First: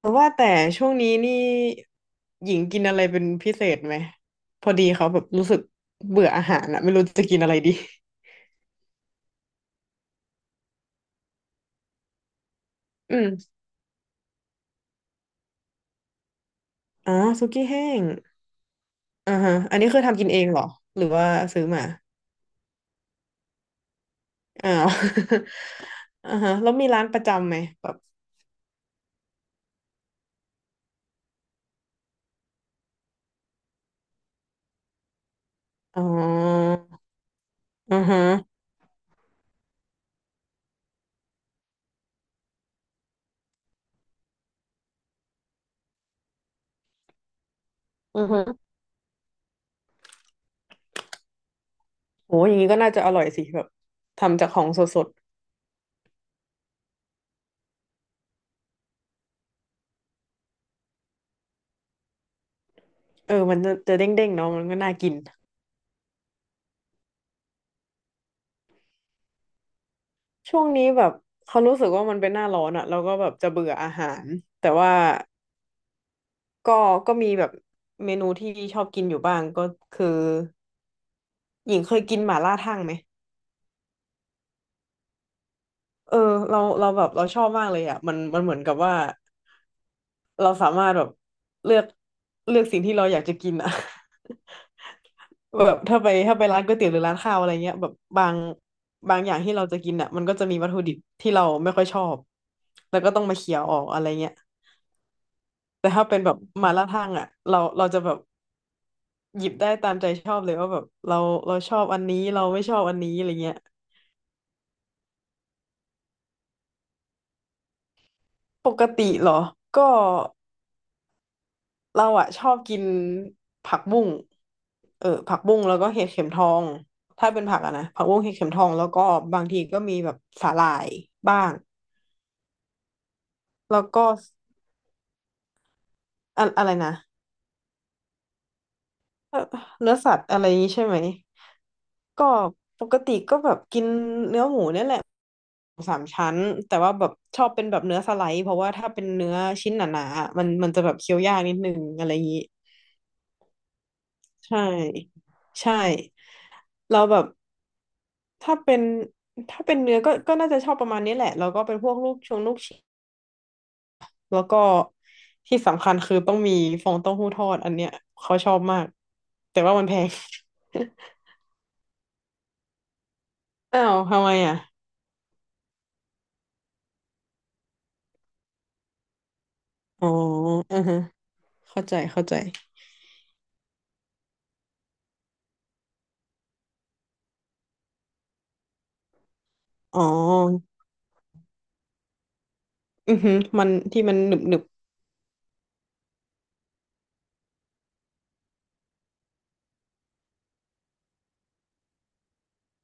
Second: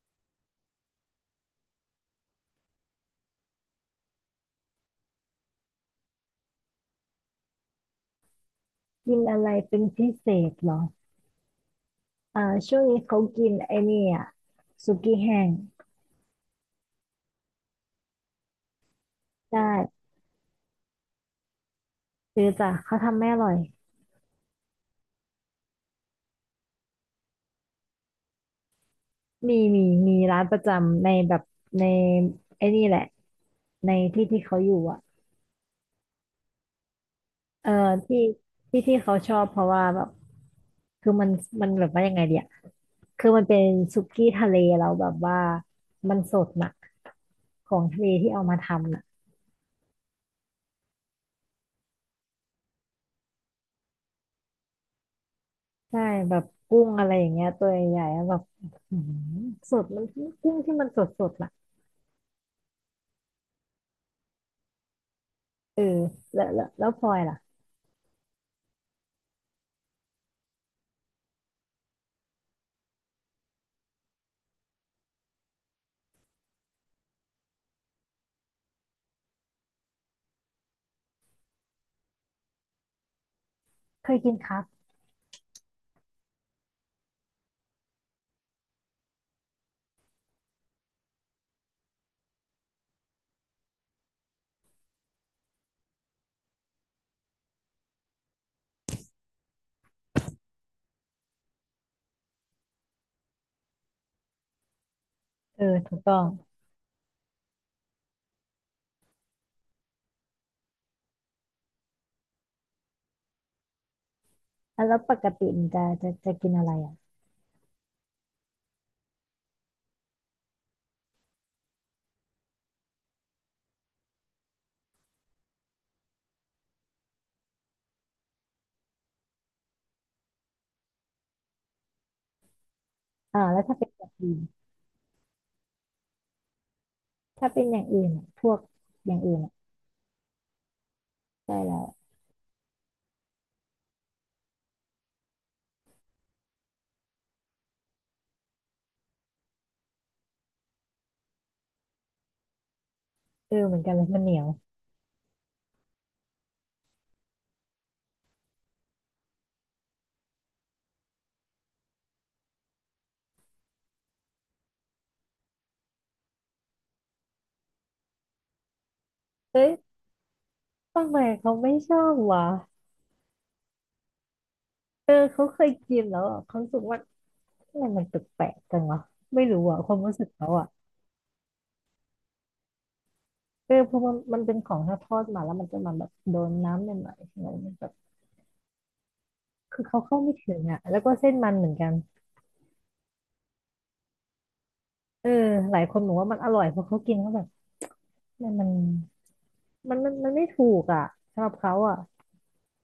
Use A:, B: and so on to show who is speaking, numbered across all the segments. A: แต่ว่าช่วงนี้นี่หญิงกินอะไรเป็นพิเศษไหมพอดีเขาแบบรู้สึกเบื่ออาหารอะไม่รู้จะกินอะไรดี
B: กินอะไรเป็นพิเศษเหรออ่าช่วงนี้
A: อื
B: เขากิน
A: ม
B: ไอ้นี่อ่ะสุกี้แห้ง
A: อ๋อสุกี้แห้งอ่าฮะ
B: ได
A: อันนี้คือ
B: ้
A: ทำกินเองเหรอหรือว่าซื้อมา
B: ซื้อจ้ะเขาทำไม่อร่อย
A: อ้าว อ่าฮะแล้วมีร้านประจำไหมแบบ
B: มีมีร้านประจำในแบบในไอ้นี่แหละในที่ที่เขาอยู่อ่ะ
A: อ๋อ
B: เออ
A: อือ
B: ที่
A: ฮะ
B: ที่เขาชอบเพราะว่าแบบคือมันแบบว่ายังไงเดียคือมันเป็นสุกี้ทะเลแล้วแบบว่ามันสดน่ะของทะเล
A: อือ
B: ที่เอามา
A: ฮะ
B: ทำน่ะ
A: โหอย่างนี้ก็น่าจะอร่อยสิแบบทำจากของสด
B: ใช่แบบกุ้งอะไรอย่างเงี้ยตัวใหญ่ๆแล้วแบบอือหือสดมันกุ้งที่มันสดสดน่ะ
A: ๆเออมันจะเด้งๆเนาะมันก็น่ากิน
B: เออแล้วพลอยล่ะ
A: ช่วงนี้แบบเขารู้สึกว่ามันเป็นหน้าร้อนอะเราก็แบบจะเบื่ออาหารแต่ว่า ก็ก็มีแบบเมนูที่ชอบกินอยู่บ้างก็คือหญิงเคยกินหม่าล่าทั่งไหม
B: เคยกินครับ
A: เออเราแบบเราชอบมากเลยอ่ะมันเหมือนกับว่าเราสามารถแบบเลือกเลือกสิ่งที่เราอยากจะกินอ่ะ แบบถ้าไปร้านก๋วยเตี๋ยวหรือร้านข้าวอะไรเงี้ยแบบบางอย่างที่เราจะกินอ่ะมันก็จะมีวัตถุดิบที่เราไม่ค่อยชอบแล้วก็ต้องมาเคี่ยวออกอะไรเงี้ย
B: เออ
A: แต่
B: ถูก
A: ถ้า
B: ต้อ
A: เป็น
B: ง
A: แบบหมาล่าทั่งอ่ะเราจะแบบหยิบได้ตามใจชอบเลยว่าแบบเราเราชอบอันนี้เราไม่ชอบอันนี้อะไรเงี้ย
B: ่แล้วปกติมันจะกินอะไรอ่ะ
A: ปกติเหรอก็เราอะชอบกินผักบุ้งเออผักบุ้งแล้วก็เห็ดเข็มทองถ้าเป็นผักอะนะผักบุ้งเห็ดเข็มทองแล้วก็บางทีก็มีแบบสาหร่ายบ้าง
B: อ่าแล้วถ้า
A: แล้ว
B: เป็นอ
A: ก็
B: ย่างอื่น
A: อะไรนะ
B: ถ้าเป็นอย่างอื่นอะพวกอย่างอื่
A: เอ่
B: น
A: อ
B: อ่ะ
A: เนื้อสัตว์อะไรนี้ใช่ไหม
B: ใช่แล้ว
A: ก็ปกติก็แบบกินเนื้อหมูเนี่ยแหละสามชั้นแต่ว่าแบบชอบเป็นแบบเนื้อสไลด์เพราะว่าถ้าเป็นเนื้อชิ้นหนาๆอะมันจะแบบเคี้ยวยากนิดนึงอะไรอย่างนี้
B: เออเหมือนกันเลยมันเหนียว
A: ใช่ใช่เราแบบถ้าเป็นถ้าเป็นเนื้อก็น่าจะชอบประมาณนี้แหละแล้วก็เป็นพวกลูกชิ้นแล้วก็ที่สำคัญคือต้องมีฟองเต้าหู้ทอดอันเนี้ยเขาชอบมากแต่
B: เอ้ย
A: ว่ามันแพง
B: ทำไมเขาไม่ชอบวะ
A: อ้าวทำไมอ่ะ
B: เออเขาเคยกินแล้วอะเขารู้สึกว่าทำไมมันแปลกๆจังวะไม่รู้อ่ะความ
A: อ๋อ
B: รู้สึกเขาอ่ะ
A: อือฮะเข้าใจเข้าใจ
B: เออเพราะมันมันเป็นของถ้าทอดมาแล้วมันจะมาแบบโดนน้ำหน่อยๆอะไรมันแบบคือเขา
A: อ๋อ
B: เข้าไม่ถึงอ่ะแล้วก็เส้นมันเหมือนกัน
A: อือฮึมันที่มันหนึบหนึบ
B: เออหลายคนบอกว่ามันอร่อยเพราะเขากินเข้าไป เนี่ยมันมันไม่ถูกอ่ะสำหรับเขาอ่ะ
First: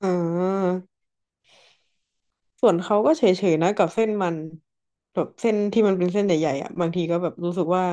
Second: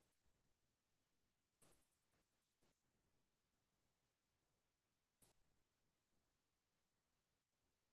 A: อ๋อ ส่วนเขาก็เฉยๆนะกับเส้นมันแบบเส้นที่มันเป็นเส้นใหญ่ๆอ่ะบางทีก็แบบรู้สึกว่า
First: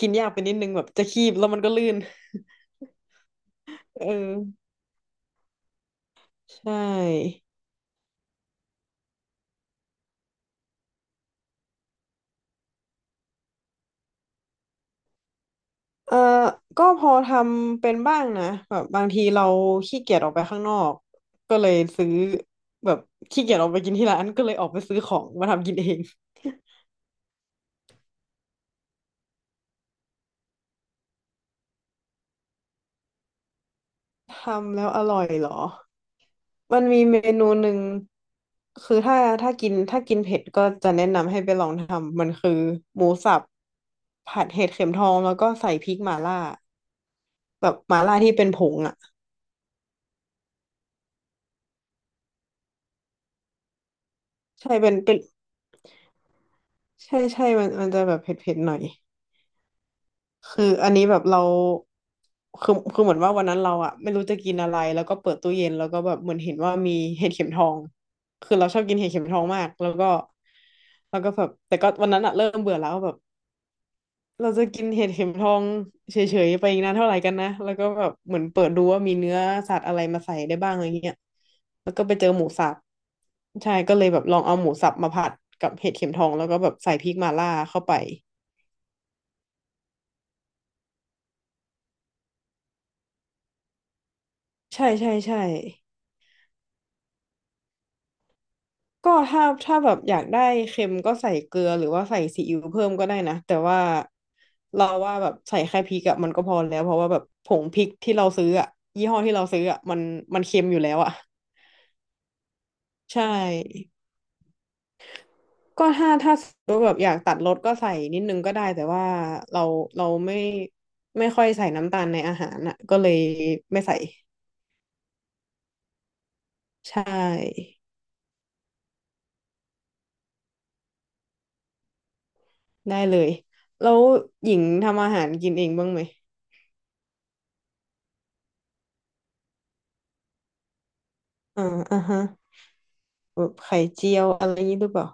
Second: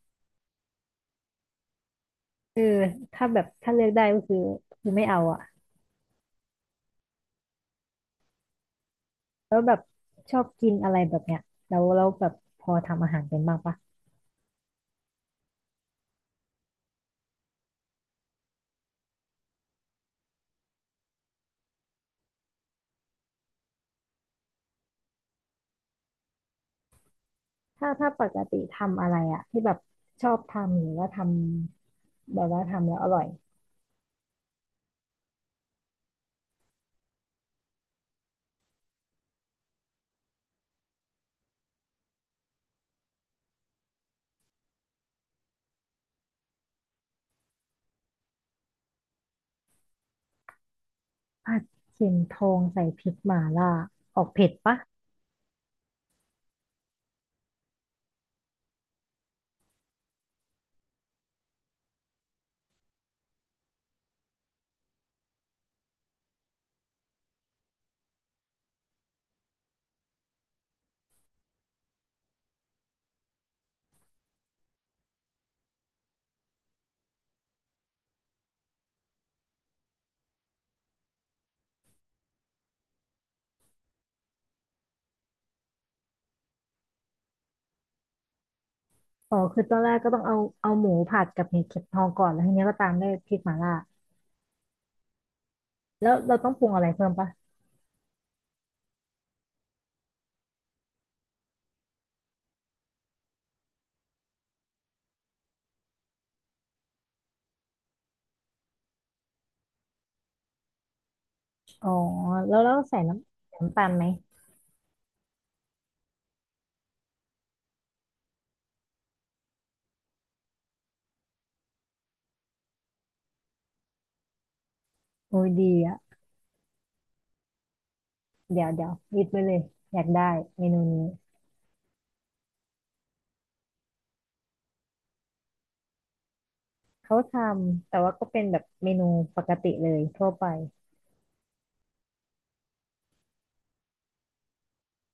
A: กินยากไปนิดนึงแบบจะคีบแล้วมันก็ลื่น
B: เออถ้าแบบถ้าเลือก ได้
A: เออ
B: ก็คือคือไม่เอาอ่ะ
A: ใช่
B: แล้วแบบชอบกินอะไรแบบเนี้ยแล้วแบบพอทำอาหารเป็นบ้างปะ
A: เออก็พอทำเป็นบ้างนะแบบบางทีเราขี้เกียจออกไปข้างนอกก็เลยซื้อแบบขี้เกียจออกไปกินที่ร้านก็เลยออกไปซื้อของมาทำกินเอง
B: ถ้าปกติทำอะไรอ่ะที่แบบชอบทำหรือว่าทำแบบว่าทำแล้วอร่อย
A: ทำแล้วอร่อยเหรอ มันมีเมนูหนึ่งคือถ้าถ้ากินเผ็ดก็จะแนะนำให้ไปลองทำมันคือหมูสับผัดเห็ดเข็มทองแล้วก็ใส่พริกหม่าล่าแบบหม่าล่าที่เป็นผงอ่ะ
B: ผัดเข็มทองใส่พริกหม่าล่าออกเผ็ด
A: ใช่
B: ปะ
A: เป็นใช่ใช่มันจะแบบเผ็ดเผ็ดหน่อยคืออันนี้แบบเราคือเหมือนว่าวันนั้นเราอะไม่รู้จะกินอะไรแล้วก็เปิดตู้เย็นแล้วก็แบบเหมือนเห็นว่ามีเห็ดเข็มทองคือเราชอบกินเห็ดเข็มทองมากแล้วก็แบบแต่ก็วันนั้นอะเริ่มเบื่อแล้วแบบ เราจะกินเห็ดเข็มทองเฉยๆไปอีกนานเท่าไหร่กันนะแล้วก็แบบเหมือนเปิดดูว่ามีเนื้อสัตว์อะไรมาใส่ได้บ้างอะไรเงี้ยแล้วก็ไปเจอหมูสับใช่ก็เลยแบบลองเอาหมูสับมาผัดกับเห็ดเข็มทองแล้วก็แบบใส่พริกมาล่าเข้าไป
B: อ๋อคือตอนแรกก็ต้องเอาหมูผัดกับเห็ดเข็มทองก่อนแล้วทีเนี้ยก็ตามด้วยพริกหม่าล่า
A: ใช่ใช่ใช่
B: แล้วเราต้องปรุงอะไรเพิ่มปะ
A: ก็ถ้าแบบอยากได้เค็มก็ใส่เกลือหรือว่าใส่ซีอิ๊วเพิ่มก็ได้นะแต่ว่าเราว่าแบบใส่แค่พริกอะมันก็พอแล้วเพราะว่าแบบผงพริกที่เราซื้ออะยี่ห้อที่เราซื้ออะมันเค็มอยู่แล้วอะ
B: อ๋อแล้วใส่น้
A: ใช
B: ำน้ำตาล
A: ่
B: ไหม
A: ก็ถ้าสมมติแบบอยากตัดรสก็ใส่นิดนึงก็ได้แต่ว่าเราเราไม่ค่อยใส่น้ำตาลในอาหารอ่ะก็เลยไม่ใส่
B: โอ้ยดีอ่ะ
A: ใช่
B: เดี๋ยวลิสต์ไว้เลย อยากได้เมนูนี้
A: ได้เลยแล้วหญิงทำอาหารกินเองบ้างไหม
B: เขาทำแต่ว่าก็เป็นแบบเมนูปกติเลยทั่วไป
A: อ่าอ่าฮะแบบไข่เจียวอะไรอย่างนี้หรือเปล่า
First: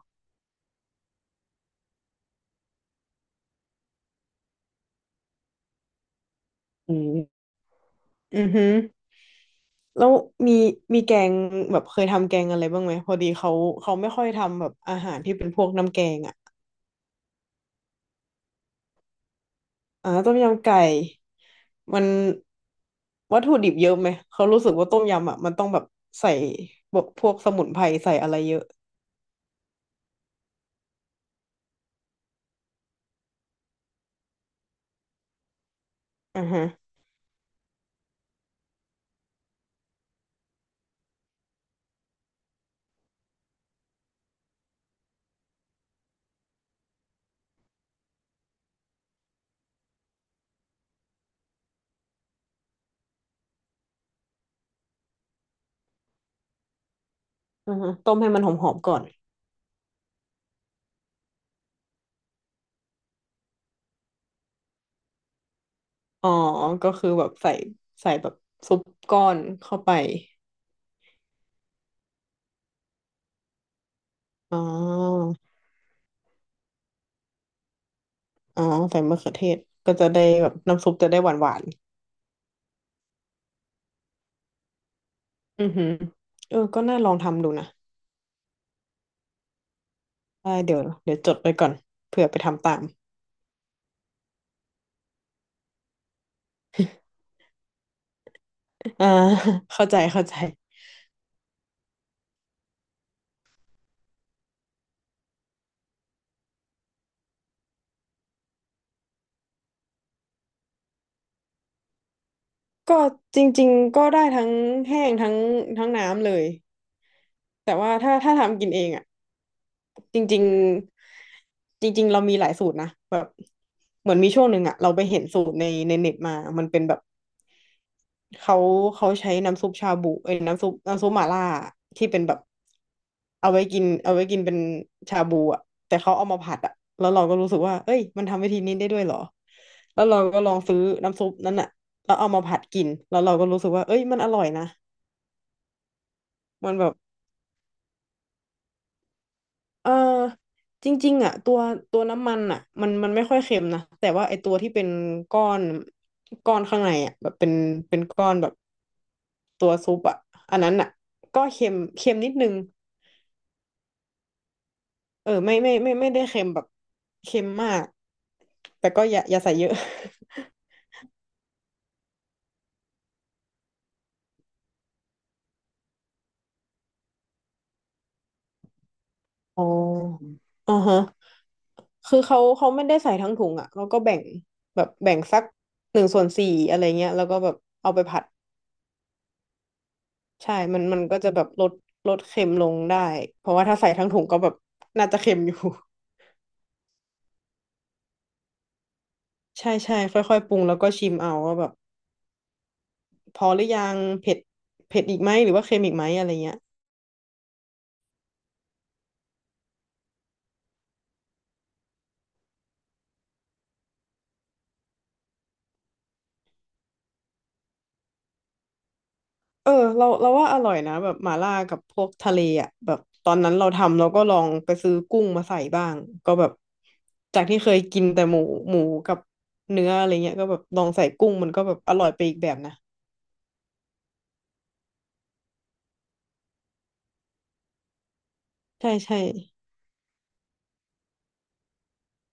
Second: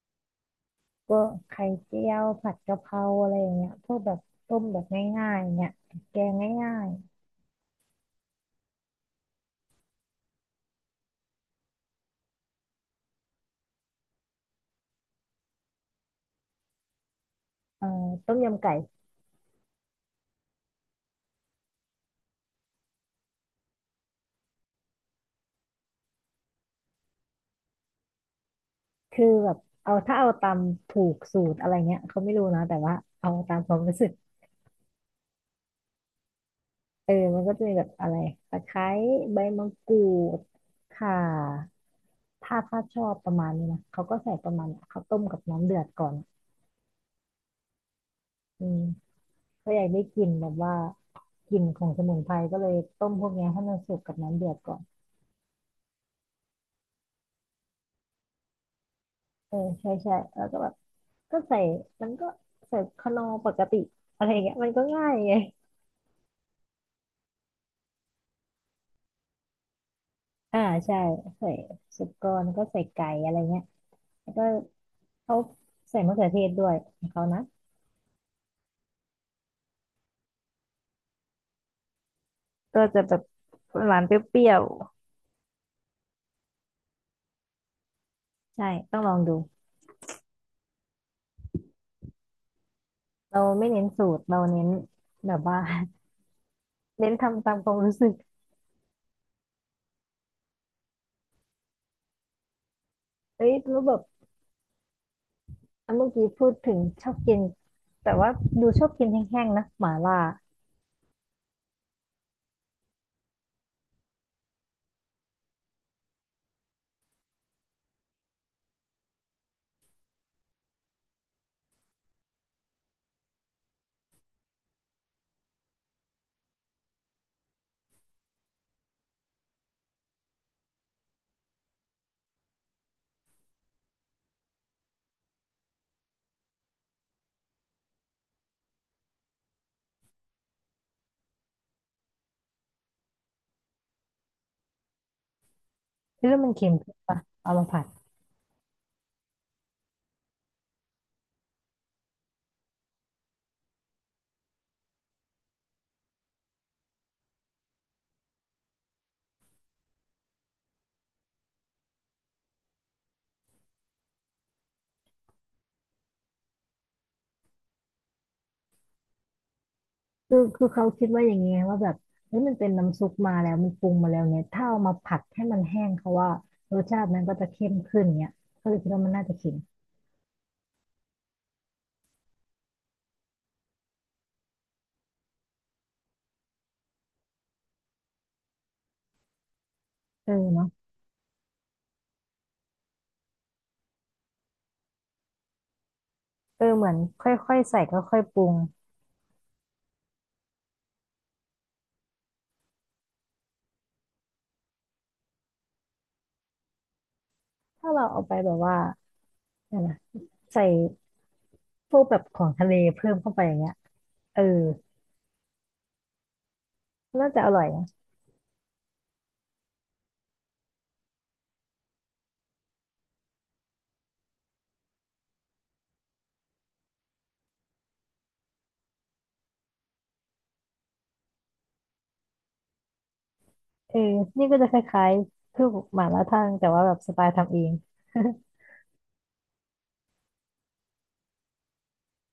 B: ก็ไข่เจียวผัดกะเพราอะไรอย่างเงี้ยพวกแบบต้มแบบง่ายๆเงี้ยแกงง่าย
A: อืมอือฮึแล้วมีมีแกงแบบเคยทำแกงอะไรบ้างไหมพอดีเขาไม่ค่อยทำแบบอาหารที่เป็นพวกน้ำแกงอ่ะ
B: ๆต้มยำไก่
A: อ่าต้มยำไก่มันวัตถุดิบเยอะไหมเขารู้สึกว่าต้มยำอ่ะมันต้องแบบใส่แบบพวกสมุนไพรใส่อะไรเยอะ
B: คือแบบเอาถ้าเอาตามถูกสูตรอะไรเงี้ยเขาไม่รู้นะแต่ว่าเอาตามความรู้สึก
A: อ่าฮะ
B: เออมันก็จะมีแบบอะไรตะไคร้ใบมะกรูดข่าถ้าชอบประมาณนี้นะเขาก็ใส่ประมาณเนี้ยเขาต้มกับน้ำเดือดก่อน อืมก็อยากได้กลิ่นแบบว่ากลิ่นของสมุนไพรก็เลยต้มพวกเนี้ยให้มันสุกกับน้ำเดือดก่อน
A: อ่าฮะต้มให้มันหอมๆก่อน
B: เออใช่ใช่แล้วก็แบบก็ใส่มันก็ใส่คานอปกติอะไรอย่างเงี้ยมันก็ง่ายไง
A: อ๋อก็คือแบบใส่แบบซุปก้อนเข้าไป
B: อ่าใช่ใส่สุกรแลก็ใส่ไก่อะไรเงี้ยแล้วก็
A: อ๋อ
B: เขาใส่มะเขือเทศด้วยของเขานะ
A: อ๋อใส่มะเขือเทศก็จะได้แบบน้ำซุปจะได้หวาน
B: ก็จะแบบหวานเปรี้ยว
A: ๆอือหือเออก็น่าลองทำดูนะ
B: ๆใช่ต้องลองดู
A: ได้เดี๋ยวจดไปก่อนเผื่อไปทำตาม
B: เราไม่เน้นสูตรเราเน้นแบบว่า เน้นทำตามความรู้สึก
A: อ่า เข้าใจเข้าใจ
B: เฮ้ยรู้แบบ เมื่อกี้พูดถึงชอบกินแต่ว่าดูชอบกินแห้งๆนะหม่าล่า
A: ก็จริงๆก็ได้ทั้งแห้งทั้งน้ำเลย แต่ว่าถ้าทำกินเองอ่ะจริงๆจริงๆเรามีหลายสูตรนะแบบเหมือนมีช่วงหนึ่งอ่ะเราไปเห็นสูตรในเน็ตมามันเป็นแบบเขาเขาใช้น้ำซุปชาบูเอ้ยน้ำซุปหม่าล่าที่เป็นแบบเอาไว้กินเป็นชาบูอ่ะแต่เขาเอามาผัดอ่ะแล้วเราก็รู้สึกว่าเอ้ยมันทำวิธีนี้ได้ด้วยเหรอแล้วเราก็ลองซื้อน้ำซุปนั้นอ่ะแล้วเอามาผัดกินแล้วเราก็รู้สึกว่าเอ้ยมันอร่อยนะ
B: คิดว่ามันเค็
A: มั
B: ม
A: นแบ
B: ขึ้
A: บ
B: นปะเอามาผัด
A: เออจริงๆอ่ะตัวน้ำมันอ่ะมันไม่ค่อยเค็มนะแต่ว่าไอตัวที่เป็นก้อนก้อนข้างในอ่ะแบบเป็นก้อนแบบตัวซุปอ่ะอันนั้นอ่ะก็เค็มเค็มนิดนึงเออไม่ไม่ไม่ไม่ได้เค็มแบบเค็มมากแต่ก็อย่าอย่าใส่เยอะ
B: คือเขาคิดว่าอย่างเงี้ยว่าแบบเฮ้ยมันเป็นน้ำซุปมาแล้วมันปรุงมาแล้วเนี่ยถ้าเอามาผัดให้มันแห้งเขาว่ารสชาติมันก็จะเข้มขึ้นเนี่ยก็เลยคิดว่ามันน่าจะเค็ม
A: อ๋ออ่าฮะคือเขาไม่ได้ใส่ทั้งถุงอ่ะเขาก็แบ่งแบบแบ่งสัก1/4อะไรเงี้ยแล้วก็แบบเอาไปผัด
B: เออ
A: ใช่
B: เนาะ
A: มันมันก็จะแบบลดเค็มลงได้เพราะว่าถ้าใส่ทั้งถุงก็แบบน่าจะเค็มอยู่
B: เออเหมือนค่อยๆใส่ค่อยๆปรุง
A: ใช่ใช่ค่อยๆปรุงแล้วก็ชิมเอาว่าแบบพอหรือยังเผ็ดเผ็ดอีกไหมหรือว่าเค็มอีกไหมอะไรเงี้ย
B: ถ้าเราเอาไปแบบว่าเนี่ยนะใส่พวกแบบของทะเลเพิ่มเข้าไปอย่างเงี้ยเออน่าจะอร่อยนะ
A: เออเราว่าอร่อยนะแบบหม่าล่ากับพวกทะเลอ่ะแบบตอนนั้นเราทำเราก็ลองไปซื้อกุ้งมาใส่บ้างก็แบบจากที่เคยกินแต่หมูกับเนื้ออะไรเงี้ยก็แบบลองใส่กุ้งมันก็แบบอร่อยไปอีกแบบนะ
B: เออนี่ก็จะคล้ายๆคือหม่าล่าทั่งแต่ว่าแบบสไตล์ทำเอง
A: ใช่ใช่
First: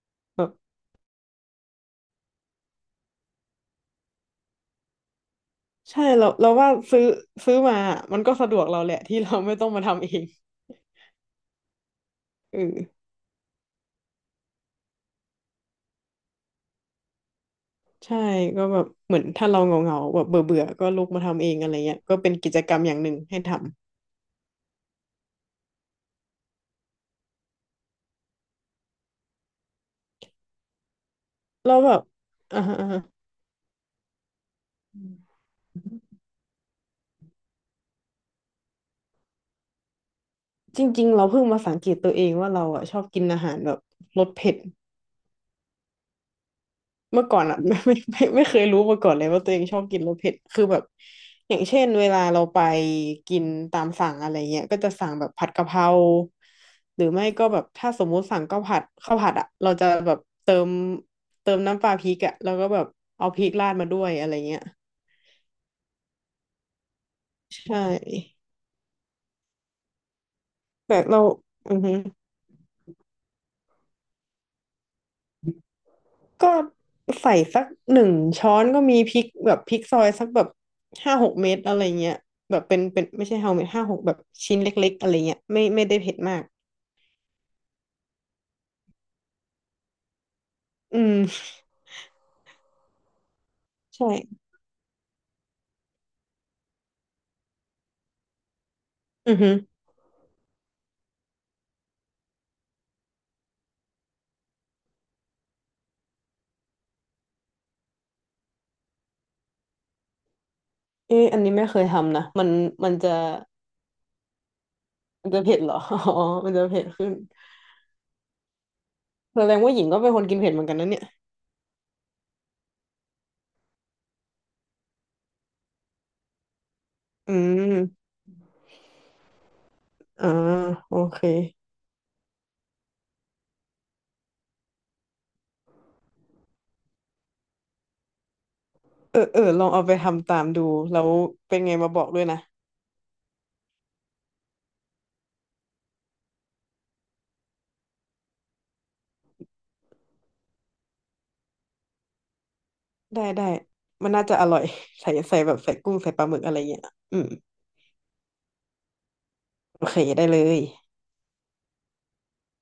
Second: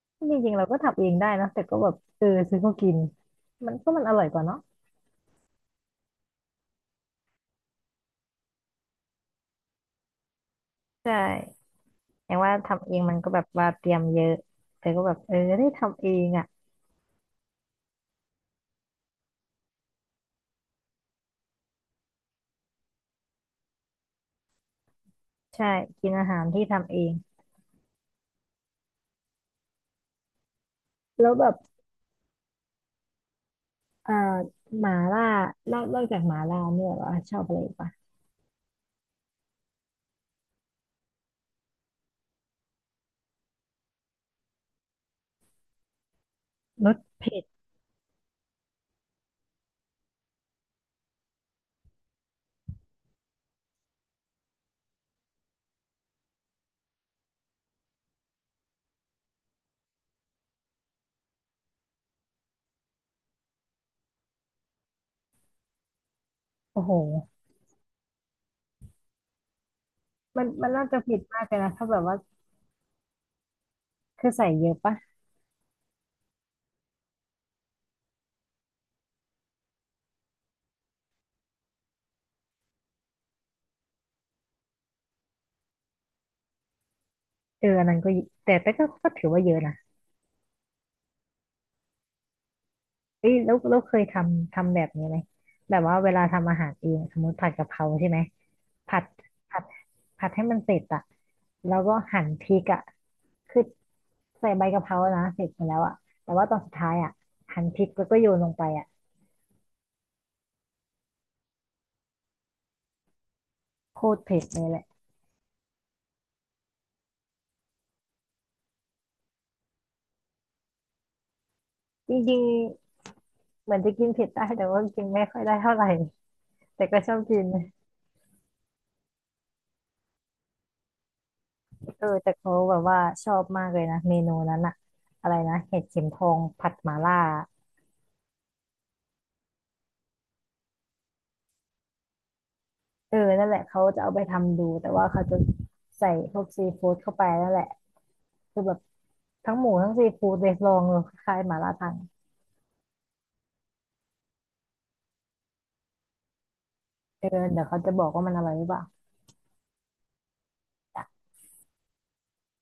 B: จ
A: แบ
B: ริ
A: บ
B: งๆเราก็ทำเองได้นะแต่ก็แบบเออซื้อมากินมันก็มันอร่อยกว่าเนาะ
A: ใช่เราว่าซื้อมา มันก็สะดวกเราแหละ ที่เราไม่ต้องมาทำเอง
B: ใช่อย่างว่า
A: เอ
B: ทำเอง
A: อ
B: มันก็แบบว่าเตรียมเยอะแต่ก็แบบเออได้ทำเองอ่ะ
A: ใช่ก็แบบเหมือนถ้าเราเหงาๆแบบเบื่อเบื่อก็ลุกมาทำเองอะไรเงี้ยก็เป็นกิจกรรมอย่างหนึ่งให้ท
B: ใช่กินอาหารที่ทำเองแล้วแบบ
A: ำเราแบบอ่าฮะอ่าฮะ
B: อ่าหม่า
A: อื
B: ล่า
A: ม
B: นอกจากหม่าล่าเนี่ยเหราชอบอะไรอีกปะ
A: จริงๆเราเพิ่งมาสังเกตตัวเองว่าเราอ่ะชอบกินอาหารแบบรสเผ็ด
B: รส
A: เมื่อ
B: เผ็
A: ก่อ
B: ด
A: นอ่ะ ไม่ไม่ไม่ไม่เคยรู้มาก่อนเลยว่าตัวเองชอบกินรสเผ็ดคือแบบอย่างเช่นเวลาเราไปกินตามสั่งอะไรเงี้ยก็จะสั่งแบบผัดกะเพราหรือไม่ก็แบบถ้าสมมุติสั่งข้าวผัดข้าวผัดอ่ะเราจะแบบเติมน้ำปลาพริกอ่ะแล้วก็แบบเอาพริกราดมาด้วยอะไรเงี้ย
B: โอ้โห
A: ใช่
B: มันมันน่าจะ
A: แต่
B: เผ็
A: เรา
B: ดมากเลยนะ
A: อือ
B: ถ้า
A: ฮึ
B: แบบว่าคือใส่เยอะปะ
A: ก็ใส่สักหนึ่งช้อนก็มีพริกแบบพริกซอยสักแบบ5-6 เม็ดอะไรเงี้ยแบบเป็นไม่ใช่5 เม็ดห้าหกแบบชิ้นเล็กๆอะไรเงี้ยไม่ไม่ได้เผ็ดมาก
B: เอออันนั้นก็เยแต่แต่ก็ก็ถือว่าเยอะนะ
A: อืม
B: เอ้ยแล้วเราเคยท
A: ใช่
B: ำทำแบบนี้ไหมแบบว่าเวลาทำอาหารเองสมมติผัดกะเพราใช่ไหมผัด
A: อือฮึ
B: ผัดผัดให้มันเสร็จอะแล้วก็หั่นพริกอะคือใส่ใบกะเพรานะเสร็จไปแล้วอะแต่ว่าตอนสุดท้ายอะหั่นพริกแล้วก็โยนลงไปอะ
A: เอ๊อันนี้ไม่เคยทำนะมันจะ
B: โคตรเผ็ดเลยแหละ
A: มันจะเผ็ดเหรอ อ๋อมันจะเผ็ดขึ้นแสดงว่าหญิงก็เป็นคนกินเผ็ดเหมือนกันนะเนี่ย
B: จริงๆเหมือนจะกินเผ็ดได้แต่ว่ากินไม่ค่อยได้เท่าไหร่แต่ก็ชอบ
A: อื
B: กิน
A: มอ่าโอเค
B: เออแต่เขาแบบว่าชอบมากเลยนะเมนูนั้นอะอะไรนะเห็ดเข็มทองผัดหม่าล่า
A: เออเออลองเอาไปทำตามดูแล้วเป็นไงมาบอกด้วยนะ
B: เออนั่นแหละเขาจะเอาไปทำดูแต่ว่าเขาจะใส่พวกซีฟู้ดเข้าไปนั่นแหละคือแบบทั้งหมูทั้งซีฟู้ดเลยลองเลยคล้ายๆหม่าล่าทัง
A: ได้ได้มันน่าจะอร่อยใส่แบบใส่กุ้งใส่ปลาหมึกอะไรเงี้ยอื
B: เออ
A: ม
B: เดี๋ยวเขาจะบอกว่ามันอร่อยหรือเปล่า
A: โอเคได้เลย